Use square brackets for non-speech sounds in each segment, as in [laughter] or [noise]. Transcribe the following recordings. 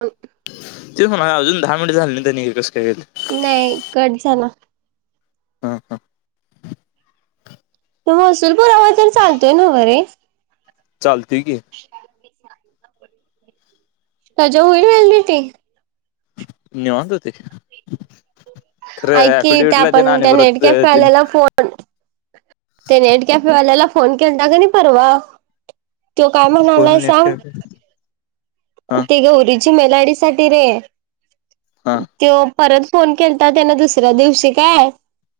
अं.... तेच म्हणालोय, अजून दहा मिनिटं झाले नाहीत आणि कस काय गेले. नाही, कट झाला. हा हा तो महसूल पुरावा तर चालतोय नव्हं रे? चालतुय की. त्यांच्यावर होईल व्हॅलिडीटी. निवांत हुतंय. ऐक की, त्या आपण त्या परत त्याने नेटकॅफेवाल्याला फोन त्या नेटकॅफे वाल्याला फोन केलता का नाही परवा त्यो काय कोण म्हणालाय नेट सांग? काय हा ते गौरीची मेलआयडी साठी रे हा त्यो परत फोन केलता त्यांन दुसऱ्या दिवशी काय,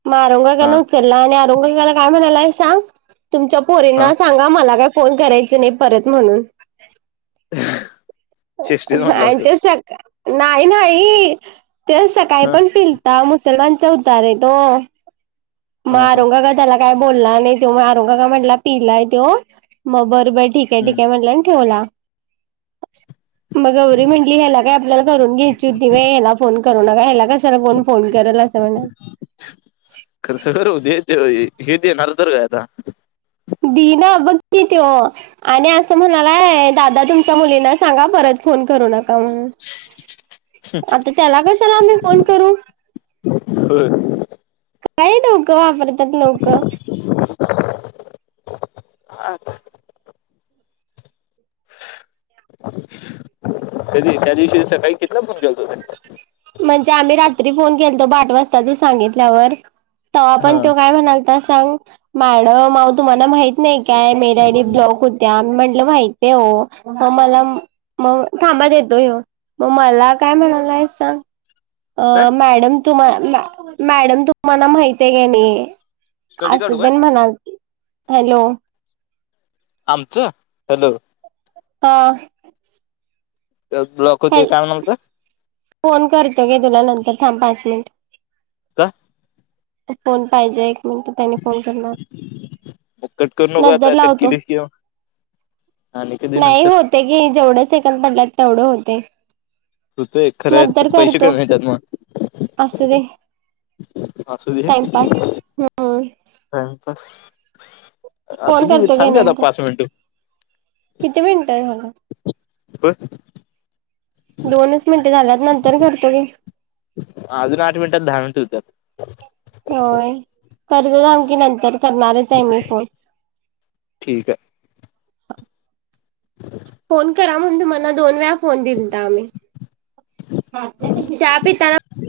मग अरूण हा दादानं उचलला आणि मारु दादाला काय म्हणाला सांग, तुमच्या हा पोरींना सांगा मला काय फोन करायच नाही परत म्हणून. [unintelligible] चेष्टीत म्हटला आणि असं ते सका, नाही नाही ते सकाळी हा पण प पाय मुसलमानचा होता रे तो. हा हा मारुंगा काय बोलला नाही तो मारुंगा म्हणला पिलाय त्यो. मग बरं बर ठीक आहे हम्म. ठीके म्हणला न ठेवला. मग गौरी म्हणली ह्याला काय आपल्याला करून घ्यायची व्हय ह्याला फोन करू नका ह्याला कशाला फोन फोन करायला असं म्हण खरस कर दे ते हे देणार तर काय आता. दि ना बघकी तो आणि असं म्हणालाय दादा तुमच्या मुलींना सांगा परत फोन करू नका म्हणून. आता त्याला कशाला आम्ही फोन करू [unintelligible] काही डोकं वापरतात लोकं [inaudible] [unintelligible] कधी त्या दिवशी सकाळी कितीला फोन केलता तनी म्हणजे आम्ही रात्री फोन केल तो आठ वाजता तू सांगितल्यावर तेव्हा हा पण तो काय म्हणालता सांग मॅडम अहो तुम्हाला माहित नाही काय मेड आयाडी ब्लॉक होत्या मी म्हटलं माहित आहे हो मला मग थांबा देतो ह्यो मग मला काय म्हणालाय सांग अ काय मॅडम तुम्हाला मॅडम तुम्हाला माहती आहे काय नाही कडी अस काढू काय तेंन म्हणालतीत हॅलो. आमचं हॅलो हा ब्लॉक ह होतय काय म्हणालत? फोन करतो घे तुला नंतर थांब पाच मिनिट. का? फोन पाहिजे म्हण त्यानी फोन करणार कट करू नको नंतर आता कट लावतो. केलीस किंवा आणि कधी नंतर? ते घे जेवढे सेकंद पडलेत तेवढं होतय. होतय खरं तर पैसे कमी येतात मग असु दे. असु दे टाइमपास हम्म टाइमपास फोन असुदे करतो घे थांब की आता नंतर पाच मिनट. किती मिनिटं झालं? दोनच मिनटे झाल्यात नंतर करतो घे अजून आठ मिनिटात दहा मिनिट होतात होय करतो थांब की नंतर करणारच आहे मी फोन ठीक आहे. फोन करा म्हणून तुम्हाला दोन वेळा फोन दिलता आम्ही चहा पिताना